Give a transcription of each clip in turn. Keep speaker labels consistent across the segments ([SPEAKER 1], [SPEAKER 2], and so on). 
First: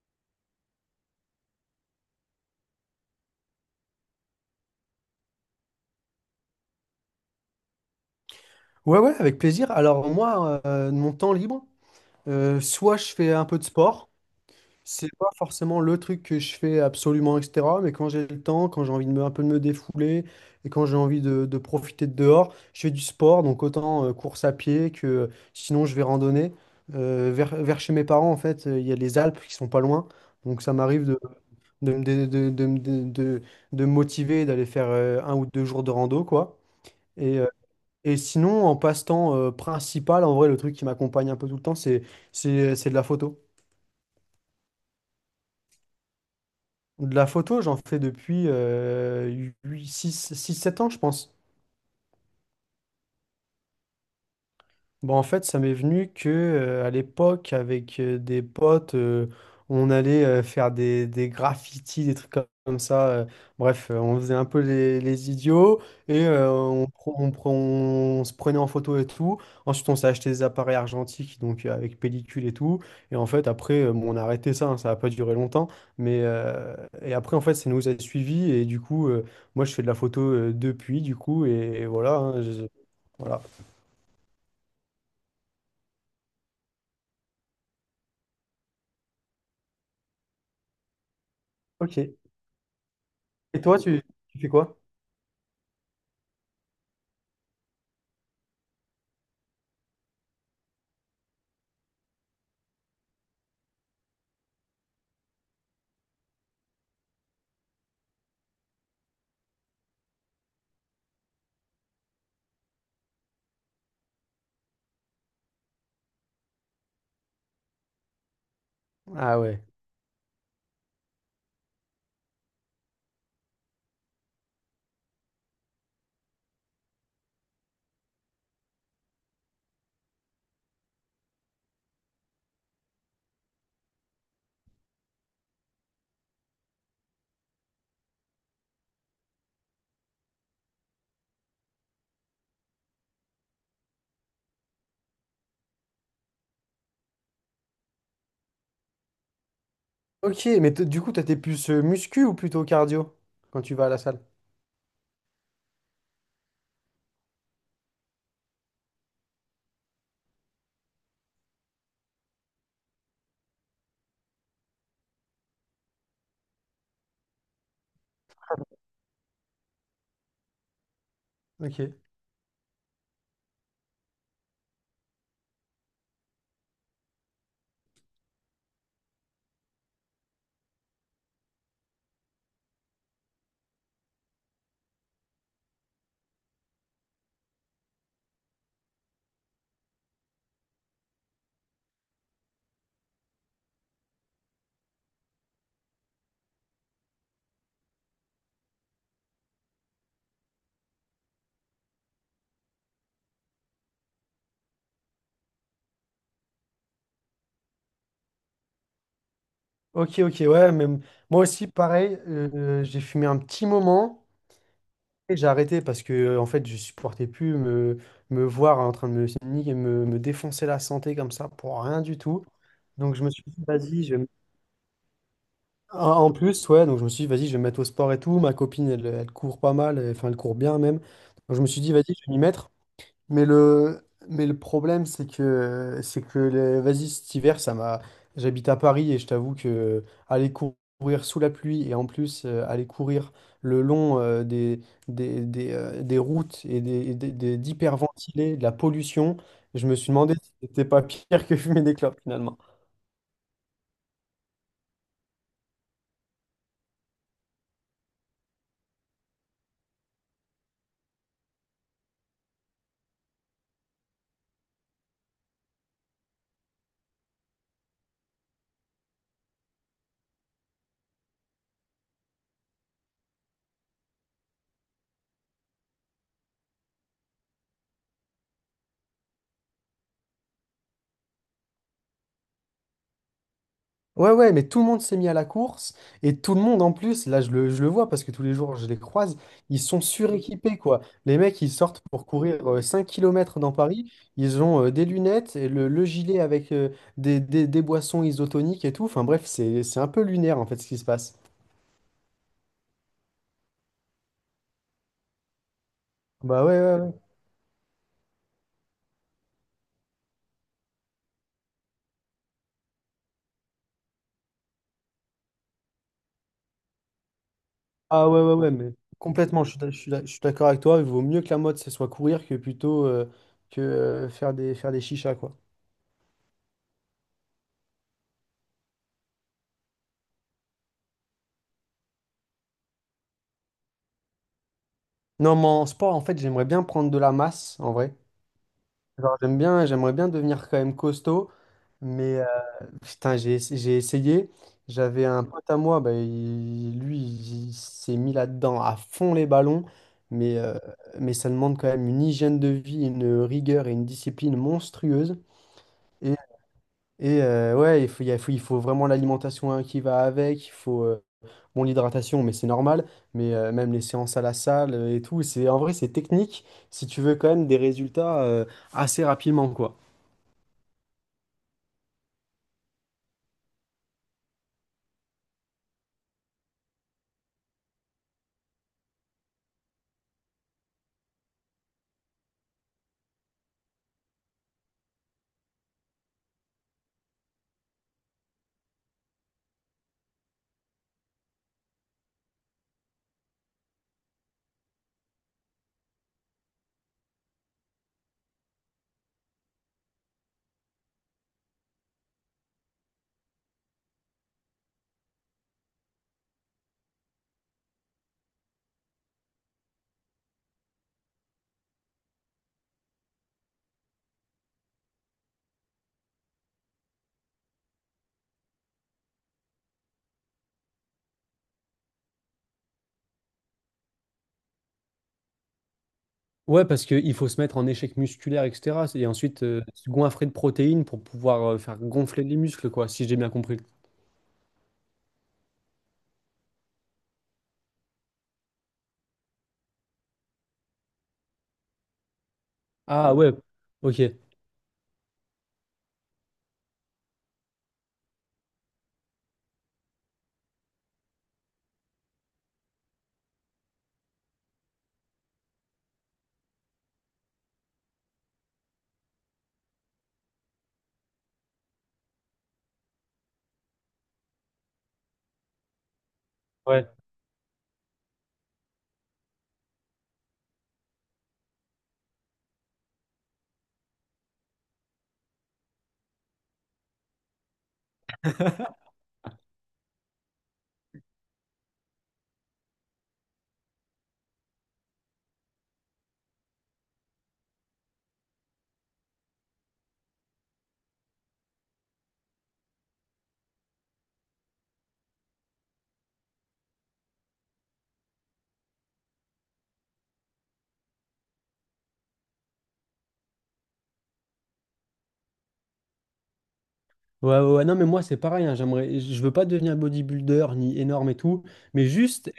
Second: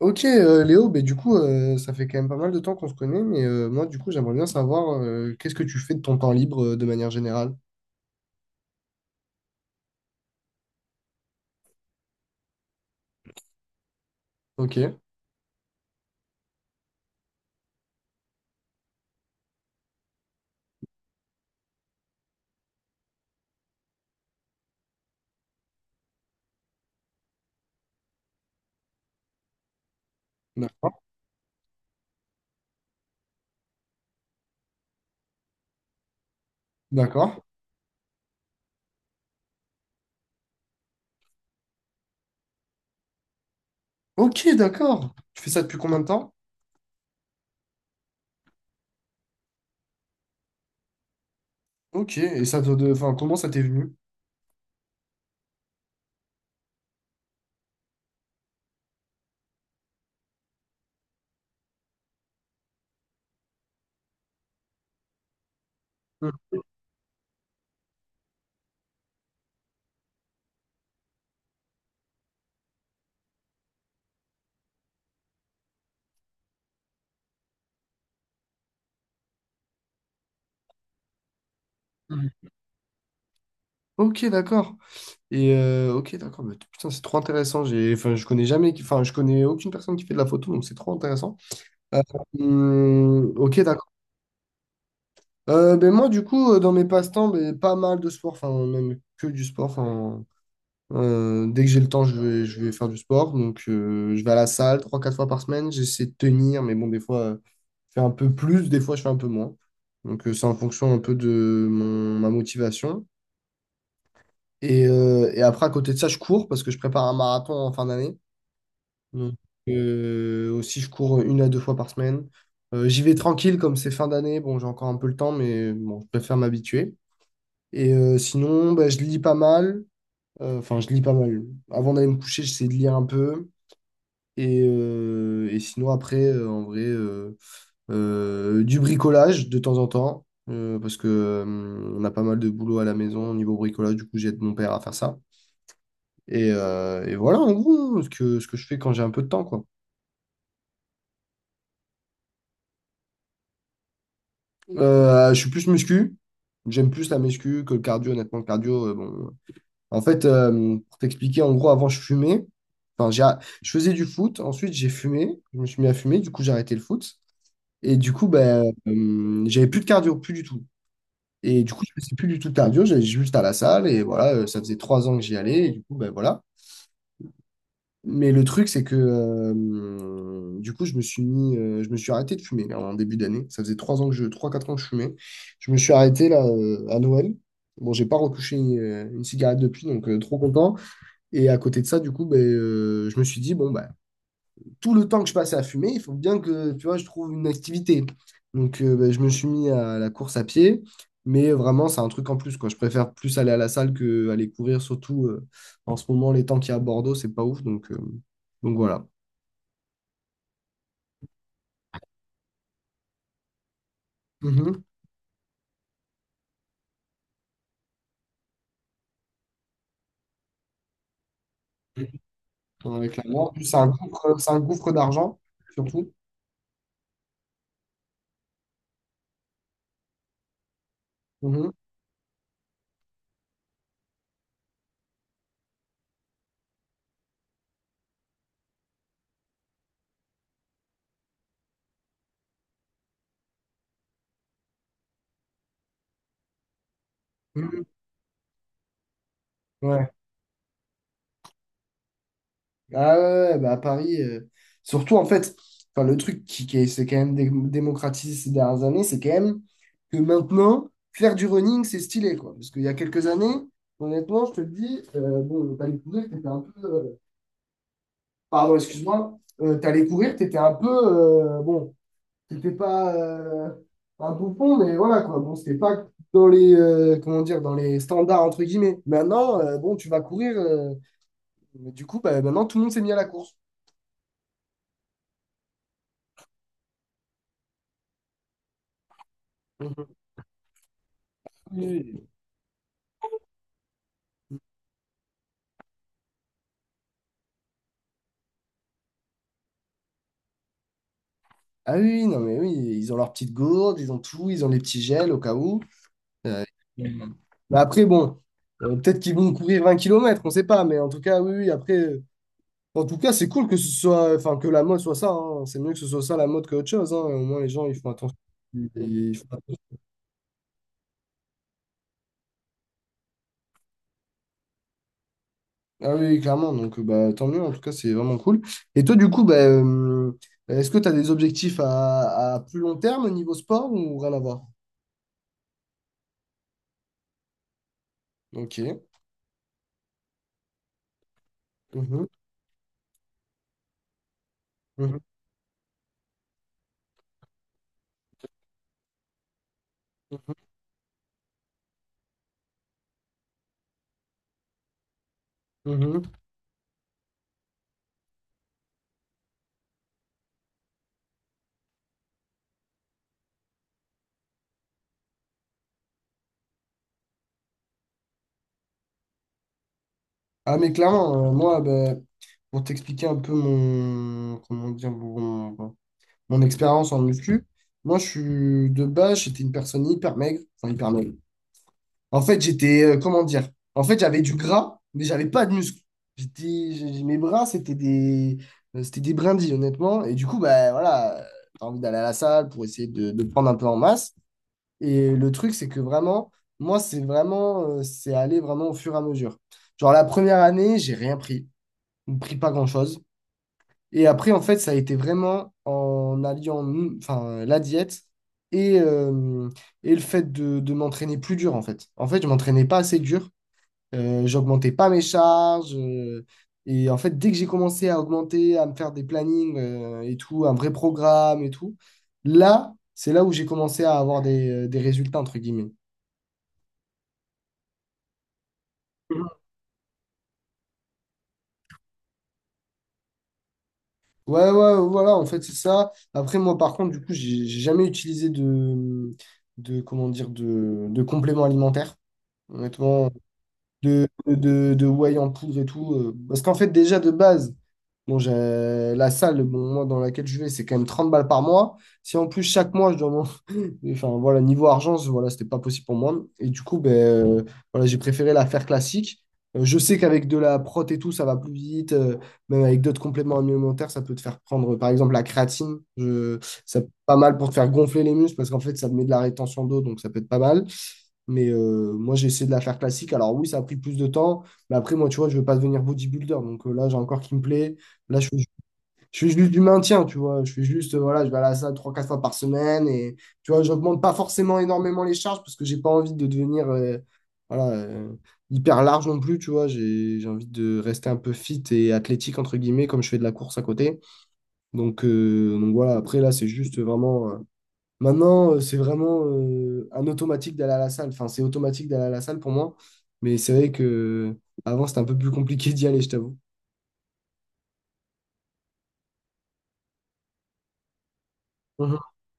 [SPEAKER 1] Ok, Léo, ben du coup, ça fait quand même pas mal de temps qu'on se connaît, mais moi, du coup, j'aimerais bien savoir qu'est-ce que tu fais de ton temps libre de manière générale.
[SPEAKER 2] Ouais, ouais, avec plaisir. Alors moi, de mon temps libre, soit je fais un peu de sport.
[SPEAKER 1] Ok,
[SPEAKER 2] C'est pas forcément le truc que je fais absolument, etc. Mais quand j'ai le temps, quand j'ai envie de me, un peu de me défouler et quand j'ai envie de profiter de dehors, je fais du sport, donc autant course à pied que sinon je vais randonner. Vers chez mes parents, en fait, il y a les Alpes qui sont pas loin, donc ça
[SPEAKER 1] d'accord,
[SPEAKER 2] m'arrive de, me dé- de me motiver et d'aller faire un ou deux jours de rando, quoi. Et,
[SPEAKER 1] d'accord.
[SPEAKER 2] euh, et sinon, en passe-temps principal, en vrai, le truc qui m'accompagne un peu tout le temps, c'est de la photo.
[SPEAKER 1] Ok, d'accord. Tu fais ça depuis combien de temps?
[SPEAKER 2] De la photo, j'en fais depuis six sept ans, je pense.
[SPEAKER 1] Ok, et enfin, comment ça t'est venu?
[SPEAKER 2] Bon, en fait, ça m'est venu que à l'époque, avec des potes, on allait faire des graffitis, des trucs comme ça. On faisait un peu les idiots et
[SPEAKER 1] Mhm.
[SPEAKER 2] on se prenait en photo et tout. Ensuite, on s'est acheté des appareils argentiques, donc avec pellicule et tout. Et en fait, après, bon, on a arrêté ça, hein, ça n'a pas duré longtemps. Mais, euh, et après, en fait, ça nous a suivis. Et du coup, moi, je fais de la photo depuis, du coup, et voilà. Hein,
[SPEAKER 1] Mhm.
[SPEAKER 2] voilà.
[SPEAKER 1] Ok, d'accord. Et ok, d'accord, mais putain, c'est trop intéressant. Enfin, je connais jamais, enfin, je connais aucune personne qui fait de la photo, donc c'est trop intéressant.
[SPEAKER 2] Ok.
[SPEAKER 1] Euh, hum, ok,
[SPEAKER 2] Et toi,
[SPEAKER 1] d'accord.
[SPEAKER 2] tu fais quoi?
[SPEAKER 1] Ben moi, du coup, dans mes passe-temps, ben, pas mal de sport, enfin, même que du sport. Enfin, dès que j'ai le temps, je vais faire du sport. Donc, je vais à la salle trois quatre fois par semaine. J'essaie de tenir, mais bon, des fois, je fais un peu plus, des fois, je fais un peu moins. Donc, c'est en fonction un peu de ma motivation. Et après, à côté de ça, je cours parce que je prépare un marathon en fin d'année. Donc,
[SPEAKER 2] Ah ouais.
[SPEAKER 1] aussi, je cours une à deux fois par semaine. J'y vais tranquille, comme c'est fin d'année. Bon, j'ai encore un peu le temps, mais bon, je préfère m'habituer. Et sinon, bah, je lis pas mal. Enfin, je lis pas mal. Avant d'aller me coucher, j'essaie de lire un peu. Et sinon, après, en vrai, du bricolage de temps en temps. Parce que, on a pas mal de boulot à la maison au niveau bricolage. Du coup, j'aide mon père à faire ça. Et voilà, en gros, ce que je fais quand j'ai un peu de temps, quoi.
[SPEAKER 2] Ok, mais du coup, toi, t'es plus muscu ou plutôt cardio quand tu vas à la salle?
[SPEAKER 1] Je suis plus muscu. J'aime plus la muscu que le cardio. Honnêtement, le cardio, bon. En fait, pour t'expliquer, en gros, avant, je fumais. Enfin, je faisais du foot. Ensuite, j'ai fumé. Je me suis mis à fumer. Du coup, j'ai arrêté le foot. Et du coup, ben, j'avais plus de cardio, plus du tout. Et du coup,
[SPEAKER 2] Ok,
[SPEAKER 1] je faisais plus du tout de cardio. J'allais juste à la salle. Et voilà, ça faisait 3 ans que j'y allais. Et du coup, ben voilà. Mais le truc, c'est que du coup, je me suis arrêté de fumer là, en début d'année. Ça faisait 3, 4 ans que je fumais. Je me suis arrêté là à Noël. Bon, j'ai pas retouché une cigarette depuis, donc trop content. Et à côté de ça, du coup, ben, je me suis dit, bon, ben, tout le temps que je passais à fumer, il faut bien que, tu vois, je trouve une activité. Donc, ben, je me suis mis à la course à pied, mais vraiment, c'est un truc en plus, quoi. Je préfère plus aller à la salle que aller courir, surtout en ce moment, les temps qu'il y a à Bordeaux, c'est pas ouf. Donc voilà.
[SPEAKER 2] ok, ok, ouais, même moi aussi, pareil, j'ai fumé un petit moment
[SPEAKER 1] Mhm.
[SPEAKER 2] et j'ai arrêté parce que, en fait, je supportais plus me voir en train de me défoncer la santé comme ça pour rien du tout. Donc,
[SPEAKER 1] Avec la
[SPEAKER 2] je me suis
[SPEAKER 1] mort,
[SPEAKER 2] dit, vas-y,
[SPEAKER 1] c'est un gouffre d'argent,
[SPEAKER 2] en
[SPEAKER 1] surtout.
[SPEAKER 2] en plus, ouais, donc je me suis dit, vas-y, je vais me mettre au sport et tout. Ma copine, elle, elle court pas mal, enfin, elle court bien même. Donc, je me
[SPEAKER 1] Mhm.
[SPEAKER 2] suis dit, vas-y, je vais m'y mettre. Mais mais le problème, c'est que cet hiver, ça m'a. J'habite à Paris et je t'avoue que courir sous la pluie et en plus aller courir le long des routes et
[SPEAKER 1] Mhm.
[SPEAKER 2] d'hyperventilés, de la pollution, je me suis
[SPEAKER 1] Ouais.
[SPEAKER 2] demandé si c'était pas pire que fumer des clopes finalement.
[SPEAKER 1] Ah ouais, ouais, bah à Paris, surtout en fait, enfin le truc qui s'est quand même démocratisé ces dernières années, c'est quand même que maintenant, faire du running, c'est stylé, quoi. Parce qu'il y a quelques années, honnêtement, je te le dis, bon, t'allais courir, t'étais un peu. Pardon, excuse-moi. T'allais courir, t'étais un peu. Bon, t'étais pas un bouffon, mais voilà, quoi. Bon, c'était pas dans comment dire, dans les standards, entre guillemets. Maintenant, bon, tu vas courir. Mais du coup, bah, maintenant, tout le monde s'est mis à la course.
[SPEAKER 2] Ouais, ouais, mais tout le monde s'est mis à la course et tout le monde en plus, là je le vois parce que tous les jours je les croise, ils sont suréquipés quoi. Les mecs ils sortent pour
[SPEAKER 1] Mhm.
[SPEAKER 2] courir 5 km dans Paris, ils ont des lunettes, et le gilet avec des boissons isotoniques et tout. Enfin bref, c'est un peu lunaire en fait ce qui se passe.
[SPEAKER 1] Ah oui, oui, non, mais oui, ils ont leur petite gourde, ils ont tout, ils ont les petits gels au cas où. Euh,
[SPEAKER 2] Bah ouais, ouais, ouais.
[SPEAKER 1] Mhm. Mais après, bon, peut-être qu'ils vont courir 20 kilomètres, on ne sait pas, mais en tout cas, oui, oui, après, en tout cas, c'est cool que ce soit, enfin, que la mode soit ça, hein. C'est mieux que ce soit ça la mode que autre chose, hein. Au moins, les gens, ils font
[SPEAKER 2] Ah
[SPEAKER 1] attention.
[SPEAKER 2] ouais, ouais, ouais, mais
[SPEAKER 1] Ils font
[SPEAKER 2] complètement, je suis d'accord avec toi, il vaut mieux que la mode ce soit courir que plutôt faire des chichas quoi.
[SPEAKER 1] Ah oui, clairement, donc bah, tant mieux, en tout cas, c'est vraiment cool. Et toi, du coup, bah, est-ce que tu as des objectifs à plus long terme au niveau sport ou rien à voir?
[SPEAKER 2] Non, mais en sport en fait j'aimerais bien prendre de la masse en vrai.
[SPEAKER 1] Ok.
[SPEAKER 2] Genre, j'aime bien, j'aimerais bien devenir quand même costaud,
[SPEAKER 1] Mhm.
[SPEAKER 2] mais putain, j'ai essayé.
[SPEAKER 1] Mhm.
[SPEAKER 2] J'avais un pote à moi, bah, il s'est mis là-dedans à fond les ballons, mais, euh, mais ça demande quand même une hygiène de vie, une rigueur et une discipline monstrueuse.
[SPEAKER 1] Mhm. Mhm.
[SPEAKER 2] Et, ouais, il faut, il y a- faut- il faut vraiment l'alimentation hein, qui va avec, il faut bon, l'hydratation, mais c'est normal, mais même les séances à la salle et tout, c'est, en vrai, c'est technique si tu veux quand même des résultats assez rapidement, quoi.
[SPEAKER 1] Ah mais clairement, moi, ben, pour t'expliquer un peu comment dire, mon expérience en muscu, moi je suis de base, j'étais une personne hyper maigre, enfin hyper maigre. En fait, comment dire, en fait j'avais du gras, mais j'avais pas de muscles. Mes bras, c'était des brindilles, honnêtement. Et du coup, ben voilà, t'as envie d'aller à la salle pour essayer de prendre un peu en masse. Et le truc, c'est que vraiment, moi, c'est aller vraiment au fur et à mesure. Genre la première année, j'ai rien pris, on ne prit pas grand-chose. Et après, en fait, ça a été vraiment en alliant enfin, la diète et, euh, et le fait de m'entraîner plus dur, en fait. En fait, je m'entraînais pas assez dur, j'augmentais pas mes charges. Et en fait, dès que j'ai commencé à augmenter, à me faire des plannings et tout, un vrai programme et tout, là, c'est là où j'ai commencé à avoir des résultats, entre guillemets.
[SPEAKER 2] Ouais, parce qu'il faut se mettre en échec musculaire, etc. Et ensuite, se goinfrer de protéines pour pouvoir faire gonfler les muscles, quoi, si j'ai bien compris.
[SPEAKER 1] Ouais, ouais, voilà, en fait, c'est ça. Après, moi, par contre, du coup, j'ai jamais utilisé comment dire, de complément alimentaire, honnêtement,
[SPEAKER 2] Ah ouais, ok.
[SPEAKER 1] de whey en poudre et tout. Parce qu'en fait, déjà, de base, bon, j'ai la salle, bon, moi, dans laquelle je vais, c'est quand même 30 balles par mois. Si en plus, chaque mois, je dois et Enfin, voilà, niveau argent, voilà, c'était pas possible pour moi. Et du coup, ben, voilà, j'ai préféré la faire classique. Je sais qu'avec de la prot et tout, ça va plus vite. Même avec d'autres compléments alimentaires, ça peut te faire prendre, par exemple, la créatine. Ça peut
[SPEAKER 2] Ouais.
[SPEAKER 1] être pas mal pour te faire gonfler les muscles parce qu'en fait, ça te met de la rétention d'eau, donc ça peut être pas mal. Mais moi, j'ai essayé de la faire classique. Alors oui, ça a pris plus de temps. Mais après, moi, tu vois, je veux pas devenir bodybuilder. Donc là, j'ai un corps qui me plaît. Là, je fais juste du maintien, tu vois. Je fais juste, voilà, je vais à la salle trois quatre fois par semaine. Et tu vois, j'augmente pas forcément énormément les charges parce que j'ai pas envie de devenir voilà, hyper large non plus, tu vois. J'ai envie de rester un peu fit et athlétique, entre guillemets, comme je fais de la course à côté. Donc voilà, après là, c'est juste vraiment. Maintenant, c'est vraiment un automatique d'aller à la salle. Enfin, c'est automatique d'aller à la salle pour moi. Mais c'est vrai que avant, c'était un peu plus compliqué d'y aller, je t'avoue.
[SPEAKER 2] Ouais, ouais, ouais. Non, mais moi, c'est pareil. Hein, j'aimerais, je veux pas devenir bodybuilder ni énorme et tout, mais juste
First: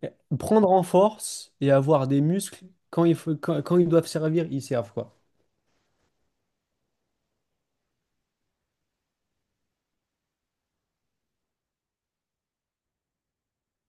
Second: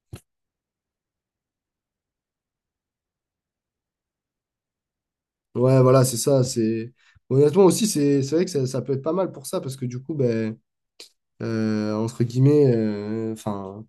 [SPEAKER 2] prendre en force et avoir des muscles quand il faut, quand, quand ils doivent servir, ils servent, quoi.
[SPEAKER 1] Ouais, voilà, c'est ça. Honnêtement aussi, c'est vrai que ça peut être pas mal pour ça, parce que du coup, ben, entre guillemets, enfin,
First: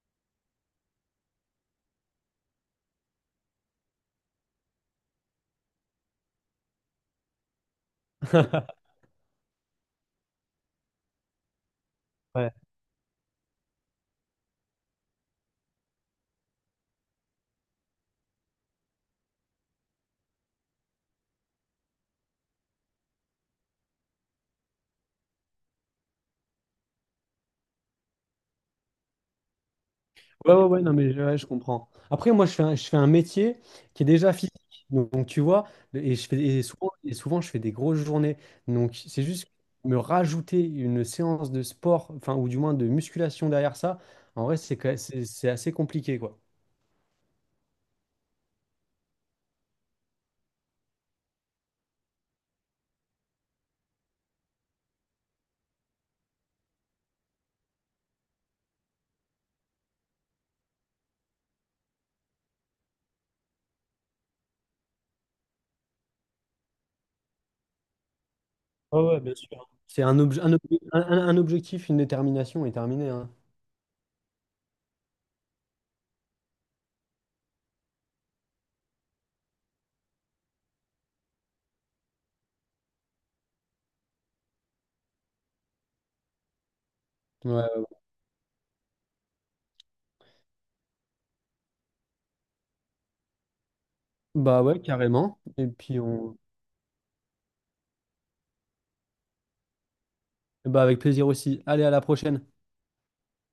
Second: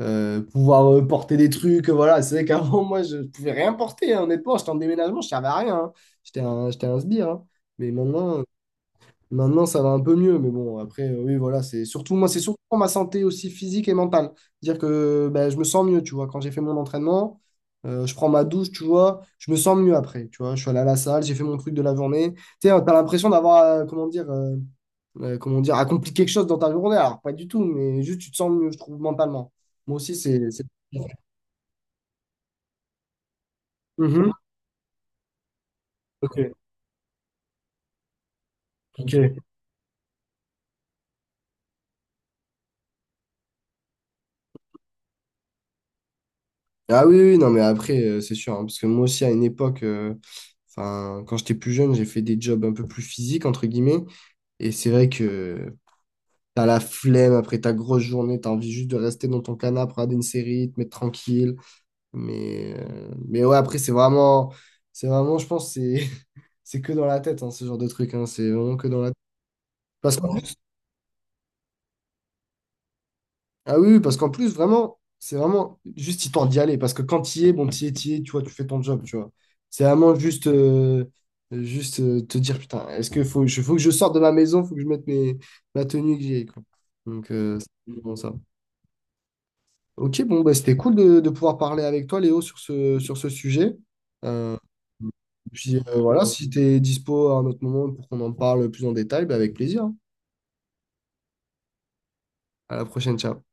[SPEAKER 1] pouvoir porter des trucs, voilà. C'est vrai qu'avant, moi, je pouvais rien porter, hein, honnêtement. J'étais en déménagement, je servais à rien, hein. J'étais un sbire, hein. Mais maintenant, Maintenant, ça va un peu mieux, mais bon, après, oui, voilà, c'est surtout moi, c'est
[SPEAKER 2] Ouais.
[SPEAKER 1] surtout pour ma santé aussi physique et mentale. Dire que ben, je me sens mieux, tu vois, quand j'ai fait mon entraînement, je prends ma douche, tu vois, je me sens mieux après, tu vois, je suis allé à la salle, j'ai fait mon truc de la journée. Tu sais, t'as l'impression d'avoir, comment dire, accompli quelque chose dans ta journée, alors pas du tout, mais juste tu te sens mieux, je trouve, mentalement. Moi aussi.
[SPEAKER 2] Ouais, ouais, ouais, non, mais ouais, je comprends. Après, moi, je fais un métier qui est
[SPEAKER 1] Mhm.
[SPEAKER 2] déjà physique. Donc, tu vois, et, je
[SPEAKER 1] Ok,
[SPEAKER 2] fais, et, souvent, et souvent, je fais des grosses journées. Donc, c'est
[SPEAKER 1] ok.
[SPEAKER 2] juste me rajouter une séance de sport, enfin, ou du moins de musculation derrière ça, en vrai, c'est assez compliqué, quoi.
[SPEAKER 1] Ah oui, oui, non, mais après, c'est sûr, hein, parce que moi aussi, à une époque, enfin, quand j'étais plus jeune, j'ai fait des jobs un peu plus physiques, entre guillemets, et c'est vrai que t'as la flemme après ta grosse journée, t'as envie juste de rester dans ton canapé, regarder une série, te mettre tranquille, mais ouais, après, c'est vraiment, je pense, c'est c'est que dans la tête, hein, ce genre de truc, hein, c'est vraiment que dans
[SPEAKER 2] Ouais,
[SPEAKER 1] la tête.
[SPEAKER 2] ouais, bien sûr. C'est
[SPEAKER 1] Parce qu'en
[SPEAKER 2] un objectif, une détermination et terminé, hein.
[SPEAKER 1] Ah oui, oui, parce qu'en plus, vraiment, c'est vraiment juste histoire d'y aller. Parce que quand tu y es, bon, tu es, tu vois, tu fais ton job, tu vois. C'est vraiment juste te dire, putain, est-ce que faut, faut que je sorte de ma maison, faut que je mette ma tenue que j'ai, quoi. Donc,
[SPEAKER 2] Ouais.
[SPEAKER 1] c'est bon, ça. Ok, bon, bah, c'était cool de pouvoir parler avec toi, Léo, sur ce sujet.
[SPEAKER 2] Bah ouais, carrément. Et
[SPEAKER 1] Puis
[SPEAKER 2] puis,
[SPEAKER 1] voilà,
[SPEAKER 2] on...
[SPEAKER 1] si tu es dispo à un autre moment pour qu'on en parle plus en détail, bah, avec plaisir, hein.
[SPEAKER 2] Bah, avec plaisir aussi. Allez, à la prochaine.
[SPEAKER 1] À la prochaine, ciao.